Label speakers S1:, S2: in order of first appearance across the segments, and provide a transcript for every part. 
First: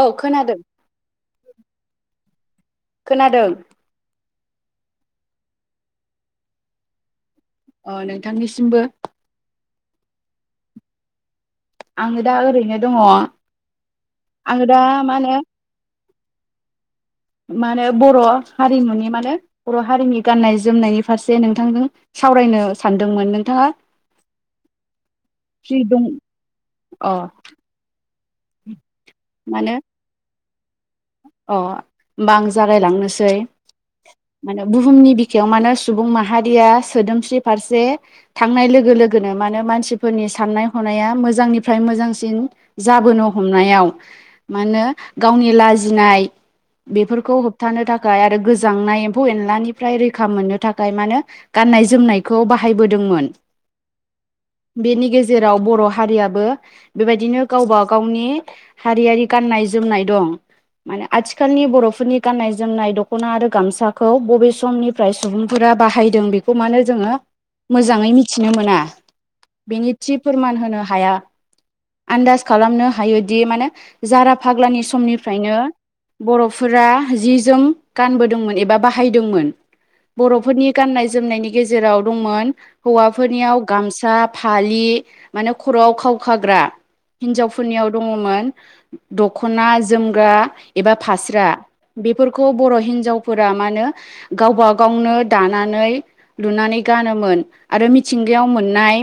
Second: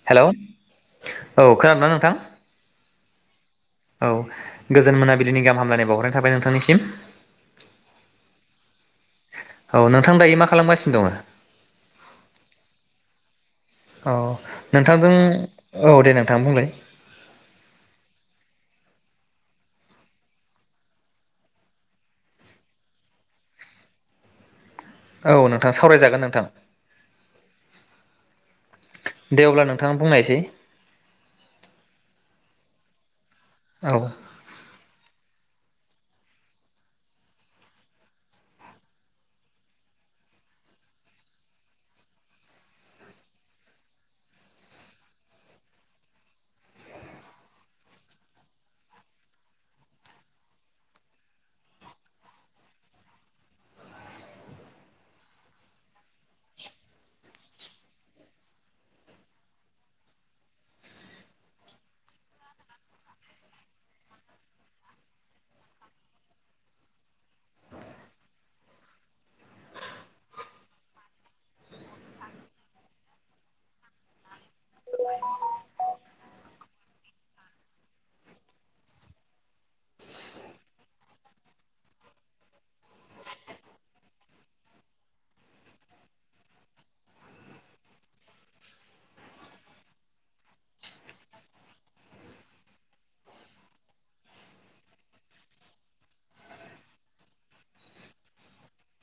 S1: औ
S2: हेलौ
S1: खोनादों।
S2: औ खोनादोंना नोंथां?
S1: खोनादों।
S2: औ गोजोन मोनाबिलिनि गाहाम हामलायनाय बावहरनाय थाबाय नोंथांनिसिम।
S1: अ नोंथांनिसिमबो।
S2: औ नोंथां दाायो मा खालामगासिनो दङ?
S1: आङो दा ओरैनो दङ
S2: औ
S1: आङो दा मा होनो।
S2: थां बुंलाय।
S1: मा होनो बर' हारिमुनि माने बर' हारिनि गाननाय जोमनायनि फारसे नोंथांजों सावरायनो सानदोंमोन नोंथाङा।
S2: औ नोंथां
S1: फ्रि दं
S2: सावरायजागोन नोंथां
S1: अ
S2: दे अब्ला
S1: मानो
S2: नोंथां बुंनायसै।
S1: अ होमबा आं जागायलांनोसै।
S2: औ
S1: माने बुहुमनि बिख खायाव मानो सुबुं माहारिया सोदोमस्रि फारसे थांनाय लोगो लोगोनो मानो मानसिफोरनि साननाय हनाया मोजांनिफ्राय मोजांसिन जाबोनो हमनायाव मा होनो गावनि लाजि नाय बेफोरखौ होबथानो थाखाय आरो गोजांनाय एम्फौ एनलानिफ्राय रैखा मोननो थाखाय मानो गाननाय जोमनायखौ बाहायबोदोंमोन। बेनि गेजेराव बर' हारियाबो बेबायदिनो गावबा गावनि हारियारि गाननाय जोमनाय दं। मानो आथिखालनि बर'फोरनि गाननाय जोमनाय दख'ना आरो गामसाखौ बबे समनिफ्राय सुबुंफोरा बाहायदों बेखौ मानो जोङो मोजाङै मिथिनो मोना? बेनि थि फोरमान होनो हाया आन्दाज खालामनो हायोदि मानो जारा फाग्लानि समनिफ्रायनो बर'फोरा जि जोम गानबोदोंमोन एबा बाहायदोंमोन बर'फोरनि गाननाय जोमनायनि गेजेराव दंमोन हौवाफोरनियाव गामसा फालि मानो खर'आव खावखाग्रा हिनजावफोरनियाव दङमोन दखना जोमग्रा एबा फास्रा बेफोरखौ बर' हिनजावफोरा मानो गावबा गावनो दानानै लुनानै गानोमोन आरो मिथिंगायाव मोननाय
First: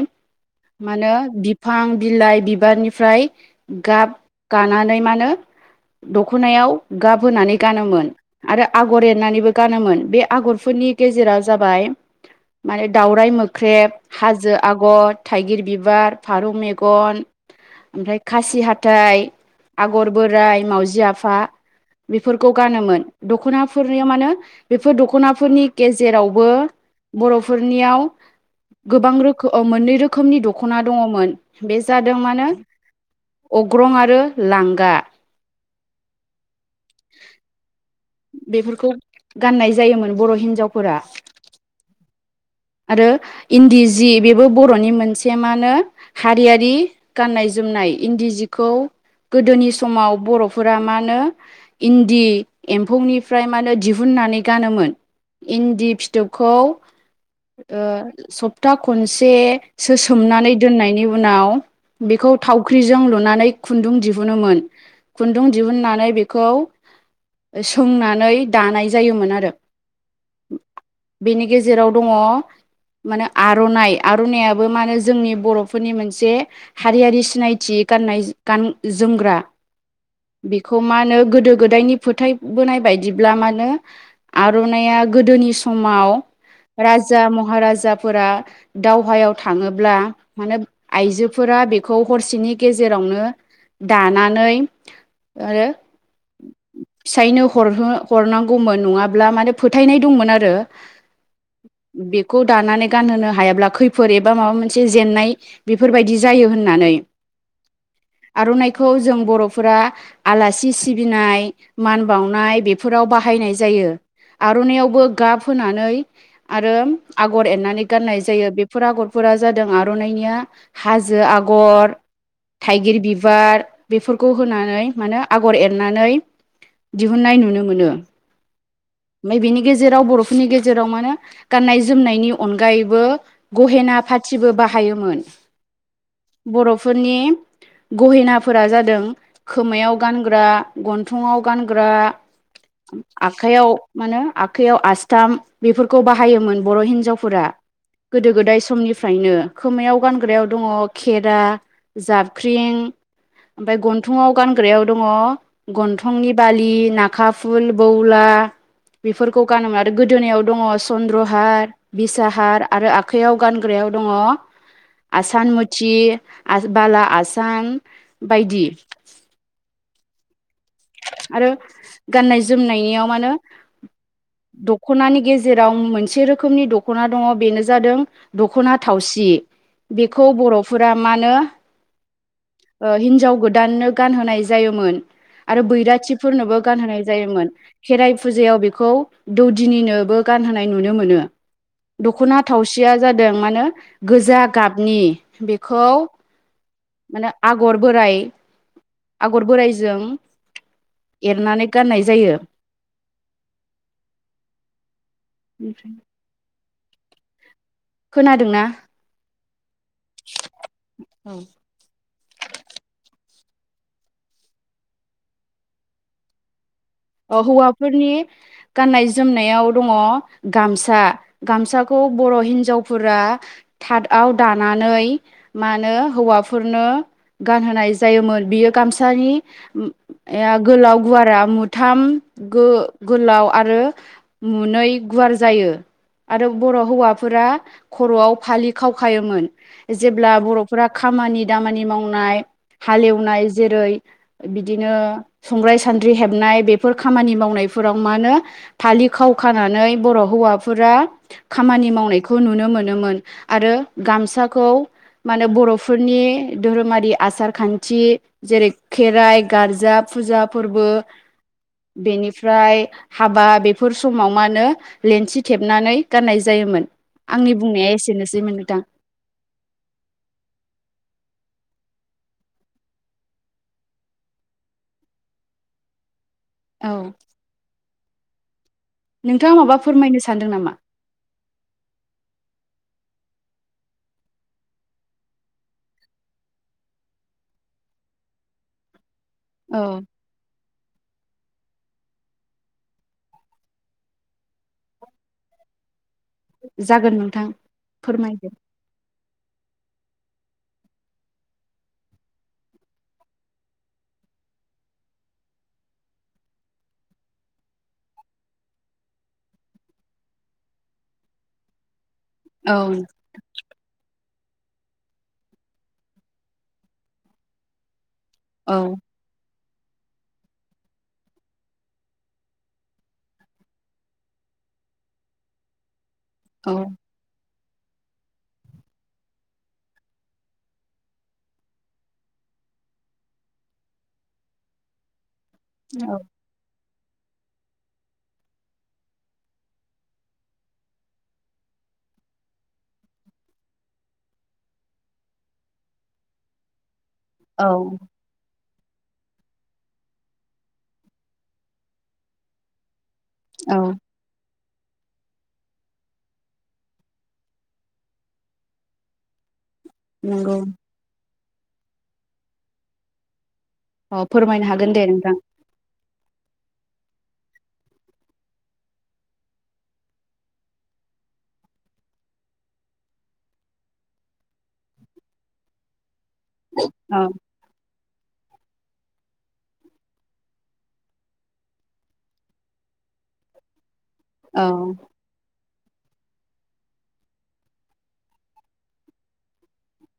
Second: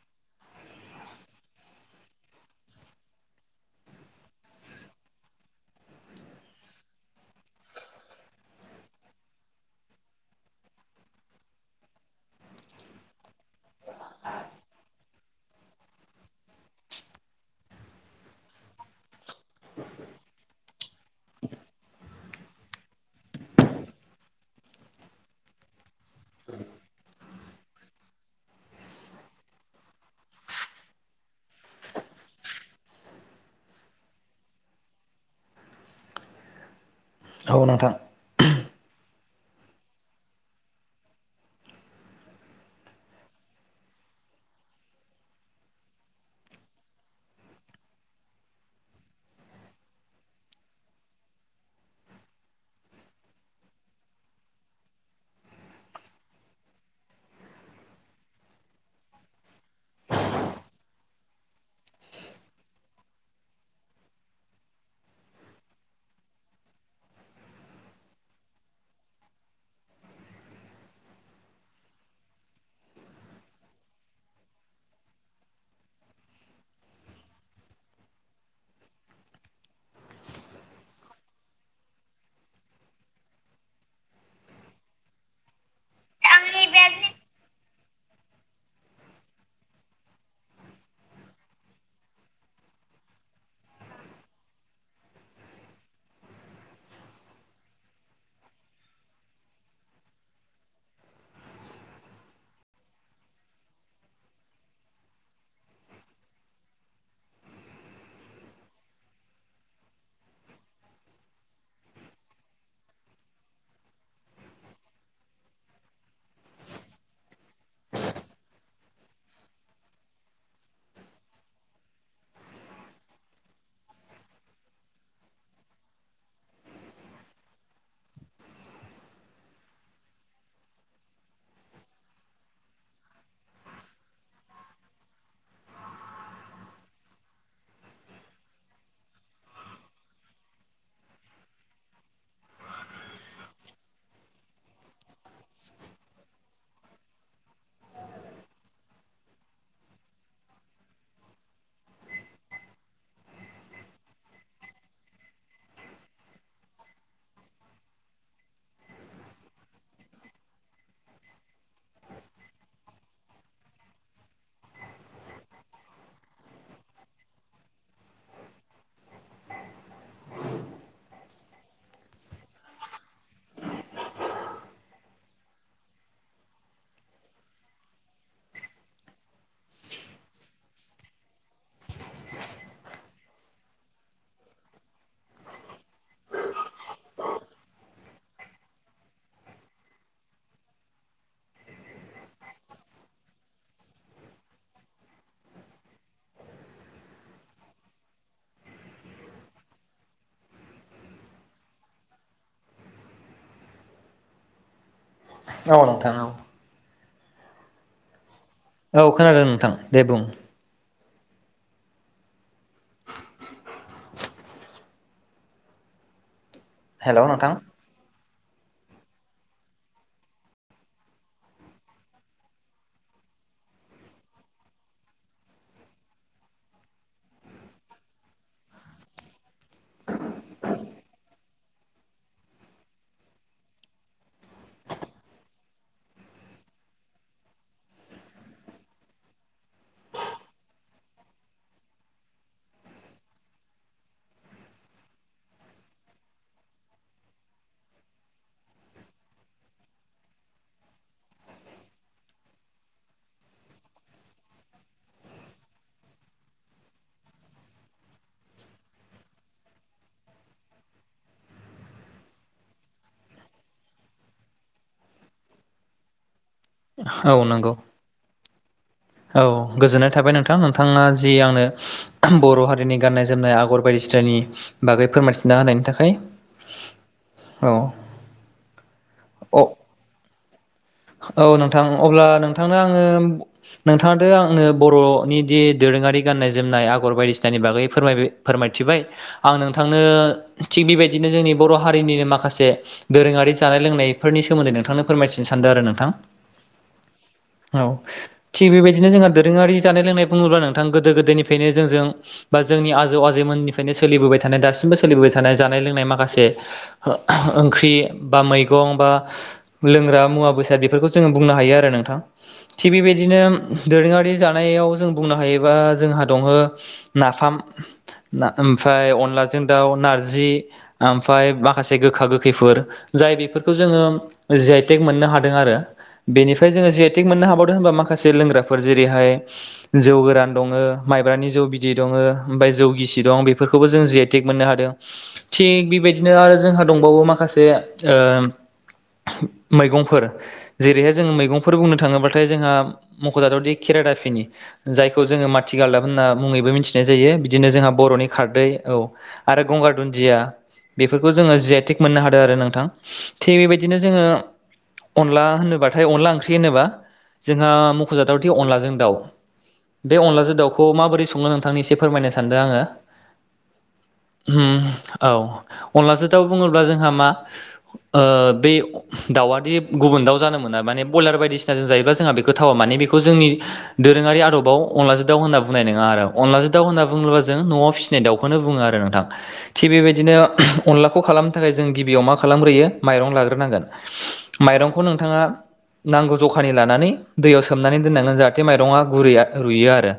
S1: मा होनो बिफां बिलाइ बिबारनिफ्राय गाब गानानै मा होनो दख दख'नायाव गाब होनानै गानोमोन आरो आगर एरनानैबो गानोमोन बे आगरफोरनि गेजेराव जाबाय माने दावराइ मोख्रेब हाजो आगर थाइगिर बिबार फारौ मेगन ओमफ्राय खासि हाथाइ आगर बोराइ मावजि आफ फा बेफोरखौ गानोमोन दख'नाफोरनियाव मानो बेफोर दख'नाफोरनि गेजेरावबो बर'फोरनियाव गोबां रोखोम ओ मोननै रोखोमनि दख'ना दङमोन बे जादों मानो अग्रं आरो लांगा।
S2: औ नोंथां।
S1: बेफोरखौ गाननाय जायोमोन बर' हिन्जावफोरा आरो इन्दि जि बेबो बर'नि मोनसे मा होनो हारियारि गाननाय जोमनाय इन्दि जिखौ गोदोनि समाव बर'फोरा मा होनो इन्दि एम्फौनिफ्राय मानो दिहुननानै गानोमोन इन्दि फिथोबखौ ओ सप्ता खनसेसो सोमनानै दोननायनि उनाव बेखौ थावख्रिजों लुनानै खुन्दुं दिहुनोमोन खुन्दुं दिहुननानै बेखौ सोंनानै दानाय जायोमोन आरो बेनि गेजेराव दङ मानो आर'नाइ आर'नायाबो मा होनो जोंनि बर'फोरनि मोनसे हारियारि सिनायथि गाननाय गान जोमग्रा बेखौ मा होनो गोदो गोदायनि फोथायबोनाय बायदिब्ला मा होनो आर'नाया गोदोनि समाव राजा महाराजा जाफोरा दावहायाव थाङोब्ला मानो आइजोफोरा बेखौ हरसेनि गेजेरावनो दानानै आरो फिसायनो हरहो हरनांगौमोन नङाब्ला मानो फोथायनाय दंमोन आरो बेखौ दानानै गानहोनो हायाब्ला खैफोद एबा माबा मोनसे जेननाय बेफोरबायदि जायो होननानै आर'नाइखौ जों बर'फोरा आलासि सिबिनाय मान बानाय बेफोराव बाहायनाय जायो आर'नायावबो गाब होनानै आरो आगर एरनानै गाननाय जायो बेफोर आगरफोरा जादों आर'नाइनिया हाजो आगर थाइगिर बिबार बेफोरखौ होनानै मा होनो आगर एरनानै दिहुननाय नुनो मोनो ओमफ्राय बेनि गेजेराव बर'फोरनि गेजेराव मान गाननाय जोमनायनि अनगायैबो गहेना फाथिबो बाहायोमोन बर'फोरनि गहेनाफोरा जादों खोमायाव गानग्रा गन थङाव गानग्रा आखाइयाव मा होनो आखाइयाव आस्थाम बेफोरखौ बाहायोमोन बर' हिनजावफोरा गोदो गोदाय समनिफ्रायनो खोमायाव गानग्रायाव दङ खेरा जाबख्रिं ओमफ्राय गन्थङाव गानग्रायाव दङ गन्थंनि बालि नाखा फुल बौला बेफोरखौ गानोमोन आरो गोदोनायाव दङ चन्द्रहार बिसाहार आरो आखाइयाव गानग्रायाव दङ आसान मुथि आरो बाला आसान बायदि आरो गाननाय जोमनायनियाव माहोनो दख'नानि गेजेराव मोनसे रोखोमनि दख'ना दङ बेनो जादों दख'ना थावसि बेखौ बर'फोरा माहोनो ओ हिनजाव गोदाननो गानहोनाय जायोमोन। आरो बैराथिफोरनोबो गानहोनाय जायोमोन खेराइ फुजायाव बेखौ दौदिनिनोबो गानहोनाय नुनो मोनो दख'ना थावसिया जादों मा होनो गोजा गाबनि बेखौ माहोनो आगर बोराइ आगर बोराइजों एरनानै गाननाय जायो।
S2: औ नोंथां औ।
S1: खोना
S2: औ खोनादों नोंथां दे बुं
S1: औ
S2: हेलौ
S1: औ
S2: नोंथां
S1: हौवाफोरनि गाननाय जोमनायाव दङ गामसा गामसाखौ बर' हिनजावफोरा थाथआव दानानै मा होनो हौवाफोरनो गानहोनाय जायोमोन बियो गामसानि या गोलाव गुवारा मु थाम गो गोलाव आरो मुनै गुवार जायो आरो बर' हौवाफोरा खर'आव फालि खावखायोमोन जेब्ला बर'फोरा खामानि दामानि मावनाय हालेवनाय जेरै बिदिनो संग्राय सान्द्रि हेबनाय बेफोर खामानि मावनायफोराव मा होनो फालि खाव खानानै बर' हौवाफोरा खामानि मावनायखौ नुनो मोनोमोन आरो गामसाखौ मा होनो बर'फोरनि धोरोमारि आसार खान्थि जेरै खेराइ गार्जा फुजा फोरबो बेनिफ्राय हाबा बेफोर समाव मा होनो लेन्थि थेबनानै गाननाय जायोमोन।
S2: औ
S1: आंनि
S2: नंगौ
S1: बुंनाया एसेनोसैमोन नोथां।
S2: औ गोजोननाय थाबाय नोंथां नोंथाङा जि आंनो बर' हारिनि गाननाय जोमनाय आगर बायदिसिनानि बागै फोरमायथिना होनायनि थाखाय।
S1: औ नोंथाङा
S2: औ
S1: माबा फोरमायनो सानदों नामा?
S2: औ नोंथां अब्ला नोंथांनो आङो नोंथाङाथ' आंनो बर'निदि दोरोङारि गाननाय जोमनाय आगर बायदिसिनानि बागै फोरमाय फोरमायथिबाय आं
S1: औ
S2: नोंथांनो थिग बेबायदिनो जोंनि बर' हारिनि माखासे दोरोङारि जानाय लोंनायफोरनि सोमोन्दै नोंथांनो फोरमायथिनो सा सान्दों आरो नोंथां।
S1: जागोन नोंथां
S2: औ
S1: फोरमायदो
S2: थिग बेबायदिनो जों दो दोरोङारि जानाय लोंनाय बुङोब्ला नोंथां गोदो गोदायनिफ्रायनो जोंजों बा जोंनि आजौ आजैमोननिफ्रायनो सोलिबोबाय थानाय दासिमबो सोलिबोबाय थानाय जानाय लोंनाय माखासे ओंख्रि बा मैगं बा लोंग्रा मुवा बेसाद बेफोरखौ जोङो बुंनो हायो आरो नोंथां।
S1: औ
S2: थिग बेबायदिनो दोरोङारि जा नायाव जों बुंनो हायोबा जोंहा दङ नाफाम। ना
S1: औ
S2: ओमफ्राय अनला जों दाउ नारजि ओमफाय माखासे गोखा गोखैफोर जाय बिफोरखौ जोङो जि आइ तेग मोननो हादों आरो। बेनिफाय जोङो
S1: औ
S2: जि आइ टेग मोननो हाबाव नो होनबा माखासे लोंग्राफोर जेरैहाय जौ गोरान दङ माइब्रानि जौ बिदै दङ ओमफ्राय जौ गिसि दं बेफोरखौबो जों जि आइ तेग मोननो हादों। थिग
S1: औ
S2: बेबायदिनो आरो जोंहा दंबावो माखासे ओ मैगंफोर जेरैहाय जोङो मैगंफोर बुंनो थाङोब्लाथाय जोंहा मख'जाथावदि केेरादाफिनि जायखौ जोङो माथि गालदाब होनना मुङैबो मिथि थिनाय जायो बिदिनो जोंहा
S1: औ
S2: बर'नि खारदै। औ आरो गंगार दुन्दिया बेफोरखौ जोङो जि आइ तेग मोननो हादों आरो नोंथां। थिग
S1: औ
S2: बेबायदिनो जोङो। अनला होनोबाथाय अनला ओंख्रि होनोबा जोंहा मख'जाथावदि अनलाजों दाउ। बे
S1: नंगौ
S2: अनलाजों दाउखौ माबोरै स [unintelligible] नोंथांनो एसे फोरमायनो सानदों आङो।
S1: अ फोरमायनो हागोन दे नोंथां।
S2: अनलाजो दाउ बुङोब्ला जोंहा मा ओ बे अ दाउआदि गुबुन दाउ जानो मोना माने बयलार बायदिसिना जों जायोबा जोंहा बेखौ थावा माने बेखौ जोंनि दोरोङारि आरोदबाव अनलाजों दाउ होनना बुंनाय नङा आरो। अनलाजों दउ होनना
S1: औ
S2: बुङोबा जों न'आव फि - फिनाय दाउखौनो बुङो आरो नोंथां थिग बेबायदिनो अनलाखौ खालामनो थाखाय जों गिबियाव मा खालामग्रोयो माइरं लाग्रोनांगोन।
S1: औ
S2: माइरंखौ नोंथाङा। नांगौ जखानि लानानै दैयाव सोमनानै दोननांगोन जाहाथे माइरङा गुरैया रुयो आरो।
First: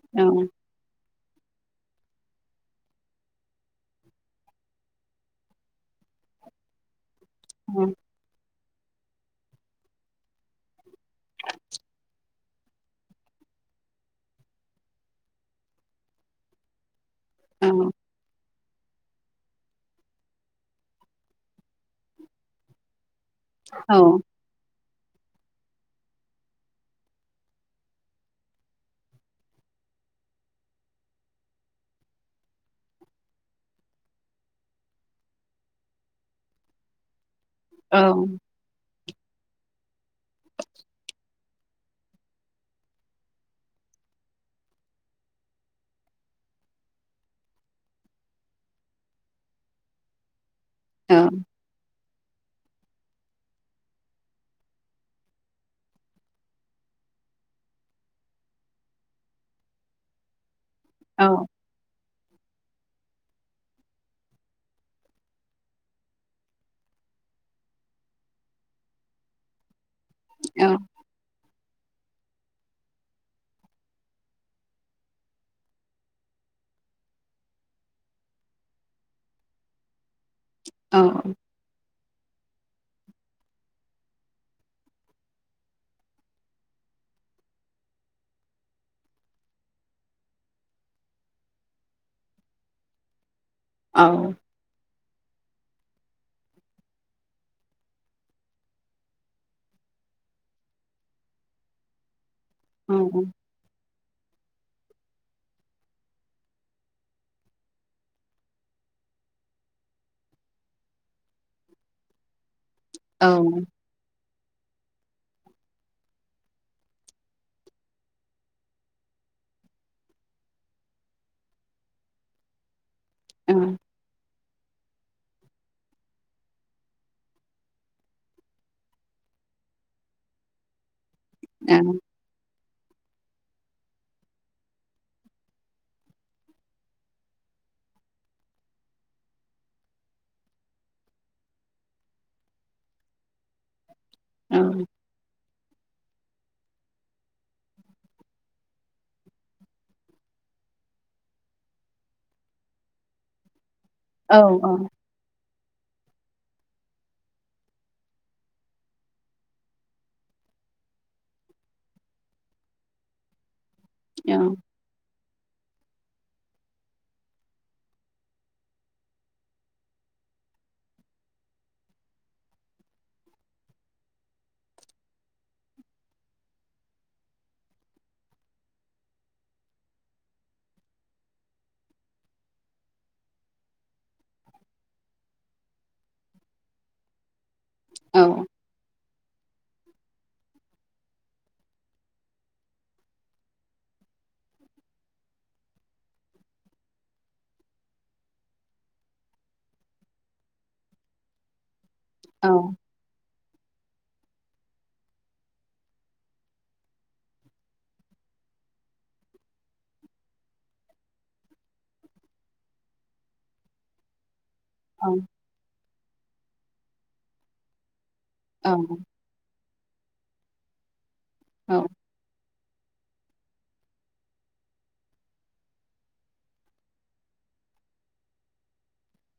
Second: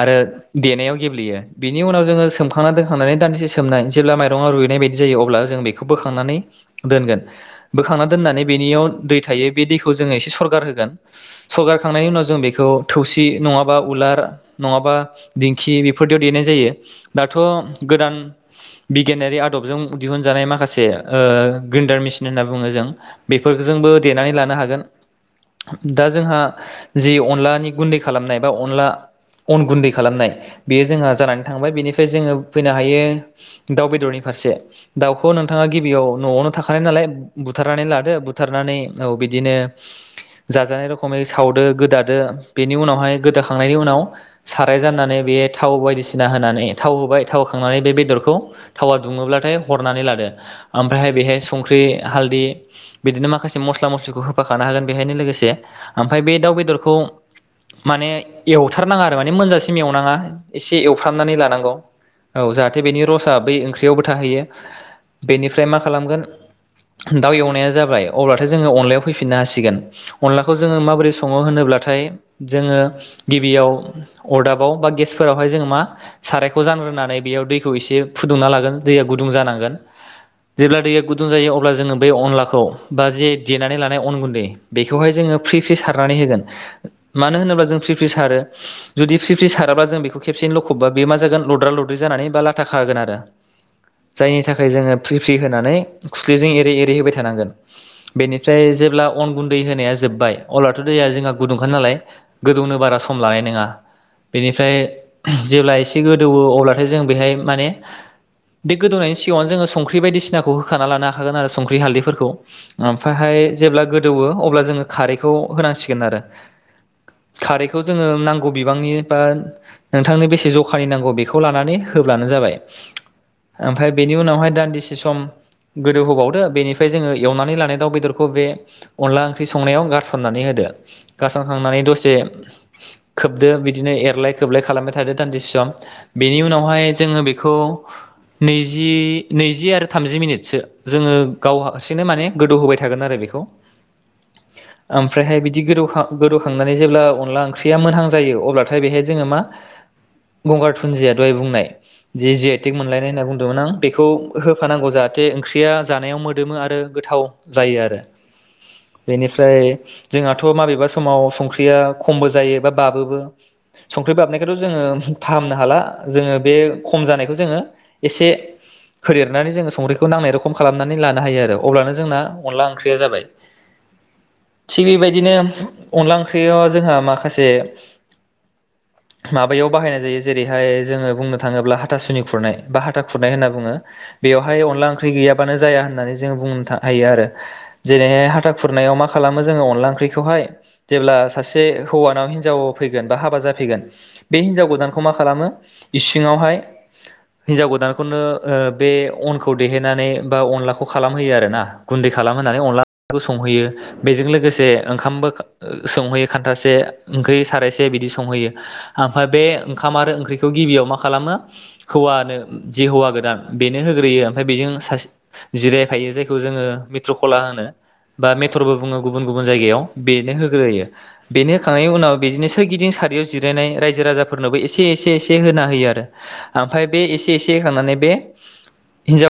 S2: आरो
S1: औ
S2: देनायाव। गेब्लेयो बिनि उनाव जोङो सोमखांनानै दोनखांनानै दान्दिसे सोमनानै जेब्ला माइरंआ रुइनाय बायदि जायो अब्ला जों बेखौ बोखांनानै दोनगोन।
S1: औ
S2: बोखांना बेनियाव दै थायो बे दैखौ जोङो एसे सरगार होगोन सरगारखांनायनि उनाव जों बेखौ थौसि नङाबा उलार नङाबा दिंखि बेफोरदियाव देनाय जायो। दाथ'
S1: औ
S2: गोदान। बिगियानारि आदबजों दिहुनजानाय माखासे ओ ग्रेन्डार मेसिन होनना बुङो जों। बेफोरजोंबो
S1: औ
S2: देनानै लानो हागोन। दा जोंहा जि अनलानि गुन्दै खालामनाय बा अनला अन गुन्दै खालामनाय बेयो जोंहा जानानै थांबाय बेनिफ्राय जोङो फैनो हायो दाउ बेदरनि फारसे दाउखौ नोंथाङा गिबियाव न'आवनो थाखानाय नालाय बु थारनानै
S1: औ
S2: लादो बुथारनानै औ बिदिनो जाजानाय रखमै सावदो गोदादो बेनि उनावहाय गोदाखांनायनि उनाव साराय जाननानै बे थाव बायदिसिना होनानै थाव होबाय थाव होखांनानै बे बेदरखौ थावा दुङोब्लाथाय हरनानै लादो। ओमफ्रायहाय बेहाय संख्रि हालदि। बिदिनो माखासे मस्ला मस्लिखौ होफाखानो हागोन बेहायनो लोगोसे ओमफ्राय बे दाउ बेदरखौ माने एवथारनाङा आरो माने मोनजासिम एवनाङा। एसे
S1: औ
S2: एवफ्रामनानै लानांगौ औ जाहाथे बेनि रसा बै ओंख्रियावबो थाहैयो बेनिफ्राय मा खालामगोन दाउ एवनाया जाबाय अब्लाथाय जोङो अनलायाव फैफिननो हासिगोन अनलाखौ जोङो माबोरै सङो होनोब्ला नाथाय जोङो गिबियाव अरदाबाव बा गेसफोरावहाय जोङो मा सारायखौ जानग्रोनानै बेयाव दैखौ एसे फुदुंना लागोन दैया गुदुं जानांगोन जेब्ला दैया गुदुं जायो अब्ला जोङो बे अनलाखौ बा जे देनानै लानाय अन गुन्दै बेखौहाय जोङो फ्रि फ्रि सारनानै होगोन मानो होनोब्ला जों फ्रि फ्रि सारो जुदि फ्रि फ्रि साराब्ला जों बेखौ खेबसेनो लखबा बे मा जागोन लद्रा लद्रि जानानै बा लाथााख होगोन आरो जायनि थाखाय जोङो फ्रि फ्रि होनानै खुसलिजों एरै एरै दै होबाय थानांगोन बेनिफ्राय जेब्ला अन गुन्दै होनाया जोब्बाय अब्लाथ' दैया जोंहा गुदुंखा नालाय गोदौनो बारा सम लानाय नङा बेनिफ्राय जेब्ला एसे गोदौवो अब्लाथाय जों बेहाय माने बे गोदौनायनि सिगाङावनो जोङो संख्रि बायदिसिनाखौ होखान लानो हागोन आरो संख हालदैफोरखौ ओमफ्रायहाय जेब्ला गोदौवो अब्ला जोङो खारैखौ होनांसिगोन आरो खारैखौ जोङो नांगौ बिबांनि बा नोंथांनो बेसे जखानि नांगौ बेखौ लानानै होब्लानो जाबाय ओमफ्राय बेनि उनावहाय दान्दिसे सम गोदौ होबावदो बेनिफ्राय जोङो एवनानै लानाय दाउ बेदरखौ बे अनला ओंख्रि संनायाव गारसननानै होदो गारसन खांनानै दसे खोबदो बिदिनो एरलाय खोबलाय खालामबाय थादो दान्दि सम बिनि उनावहाय जोङो बेखौ नैजि नैजि आरो थामजि मिनिटसो जोङो गावा हारसिंनो माने गोदौ होबाय थागोन आरो बेखौ ओमफ्रायहाय बिदि गोदावहा गोदौखांनानै जेब्ला अनला ओंख्रिया मोनहां जायो अब्लाथाय बेहाय जोङो मा गंगार थुनजिया दहाय बुंनाय जि जि आइ टेक मोनलायनाय होनना बुंदोंमोन आं बेखौ होफानांगौ जाहाथे ओंख्रि जानायाव मोद मोदोमो आरो गोथाव जायो आरो बेनिफ्राय जोंहाथ' माबेबा समाव संख्रिया खमबो जायो बा बाबोबो संख्रि बाबनायखौथ' जोङो फाहामनो हाला जोङो बे खम जानायखौ जोङो एसे होदेरनानै जोङो संख्रिखौ नांनाय रखम खालामनानै लानो अब्लानो जोंना अनला ओंख्रि या जाबाय थिग बेबायदिनो अनला ओंख्रियाव जोंहा माखासे माबायाव बाहायनाय जायो जेरैहाय जोङो बुंनो थाङोब्ला हाथा सुनि खुरनाय बा हाथा खुरनाय होनना बुङो बेयावहाय अनला ओंख्रि गैयाबानो जाया होननानै जोङो बुंनो थां हायो आरो जेरैहाय हाथा खुरनायाव मा खालामो जोङो अनला खौहाय जेब्ला सासे हौवानाव हिनजाव फैगोन बा हाबा जाफैगोन बे हिनजाव गोदान मा‌ खालामो इसिंआव हाय हिनजाव गोदान खौनो ओ बे अनखौ देहोनानै बा अनलाखौ खौ खालामहोयो आरो ना गुन्दै खालाम होननानै अनला संहोयो बेजों लोगोसे ओंखामबो संहैयो खान्थासे ओंख्रि सारायसे बिदि संहोयो ओमफ्राय बे ओंखाम आरो ओंख्रिखौ गिबियाव मा खालामो हौवानो जि हौवा गोदान बेनो होग्रोयो ओमफाय बेजों सासे जिरायफायो जायखौ जोङो मिट्रकला होनो। बा मेटरबो
S1: औ
S2: बुङो
S1: औ
S2: गुबुन गुबुन जायगायाव। बेनो होग्रोयो। बेनो
S1: औ
S2: होखांनायनि उनाव बिजोंनो सोरगिदिं सार बेयाव जिरायनाय रायजो राजाफोरनोबो एसे एसे एसे होना होयो आरो ओमफ्राय बे एसे एसे होखांनानै बे हिनजाव।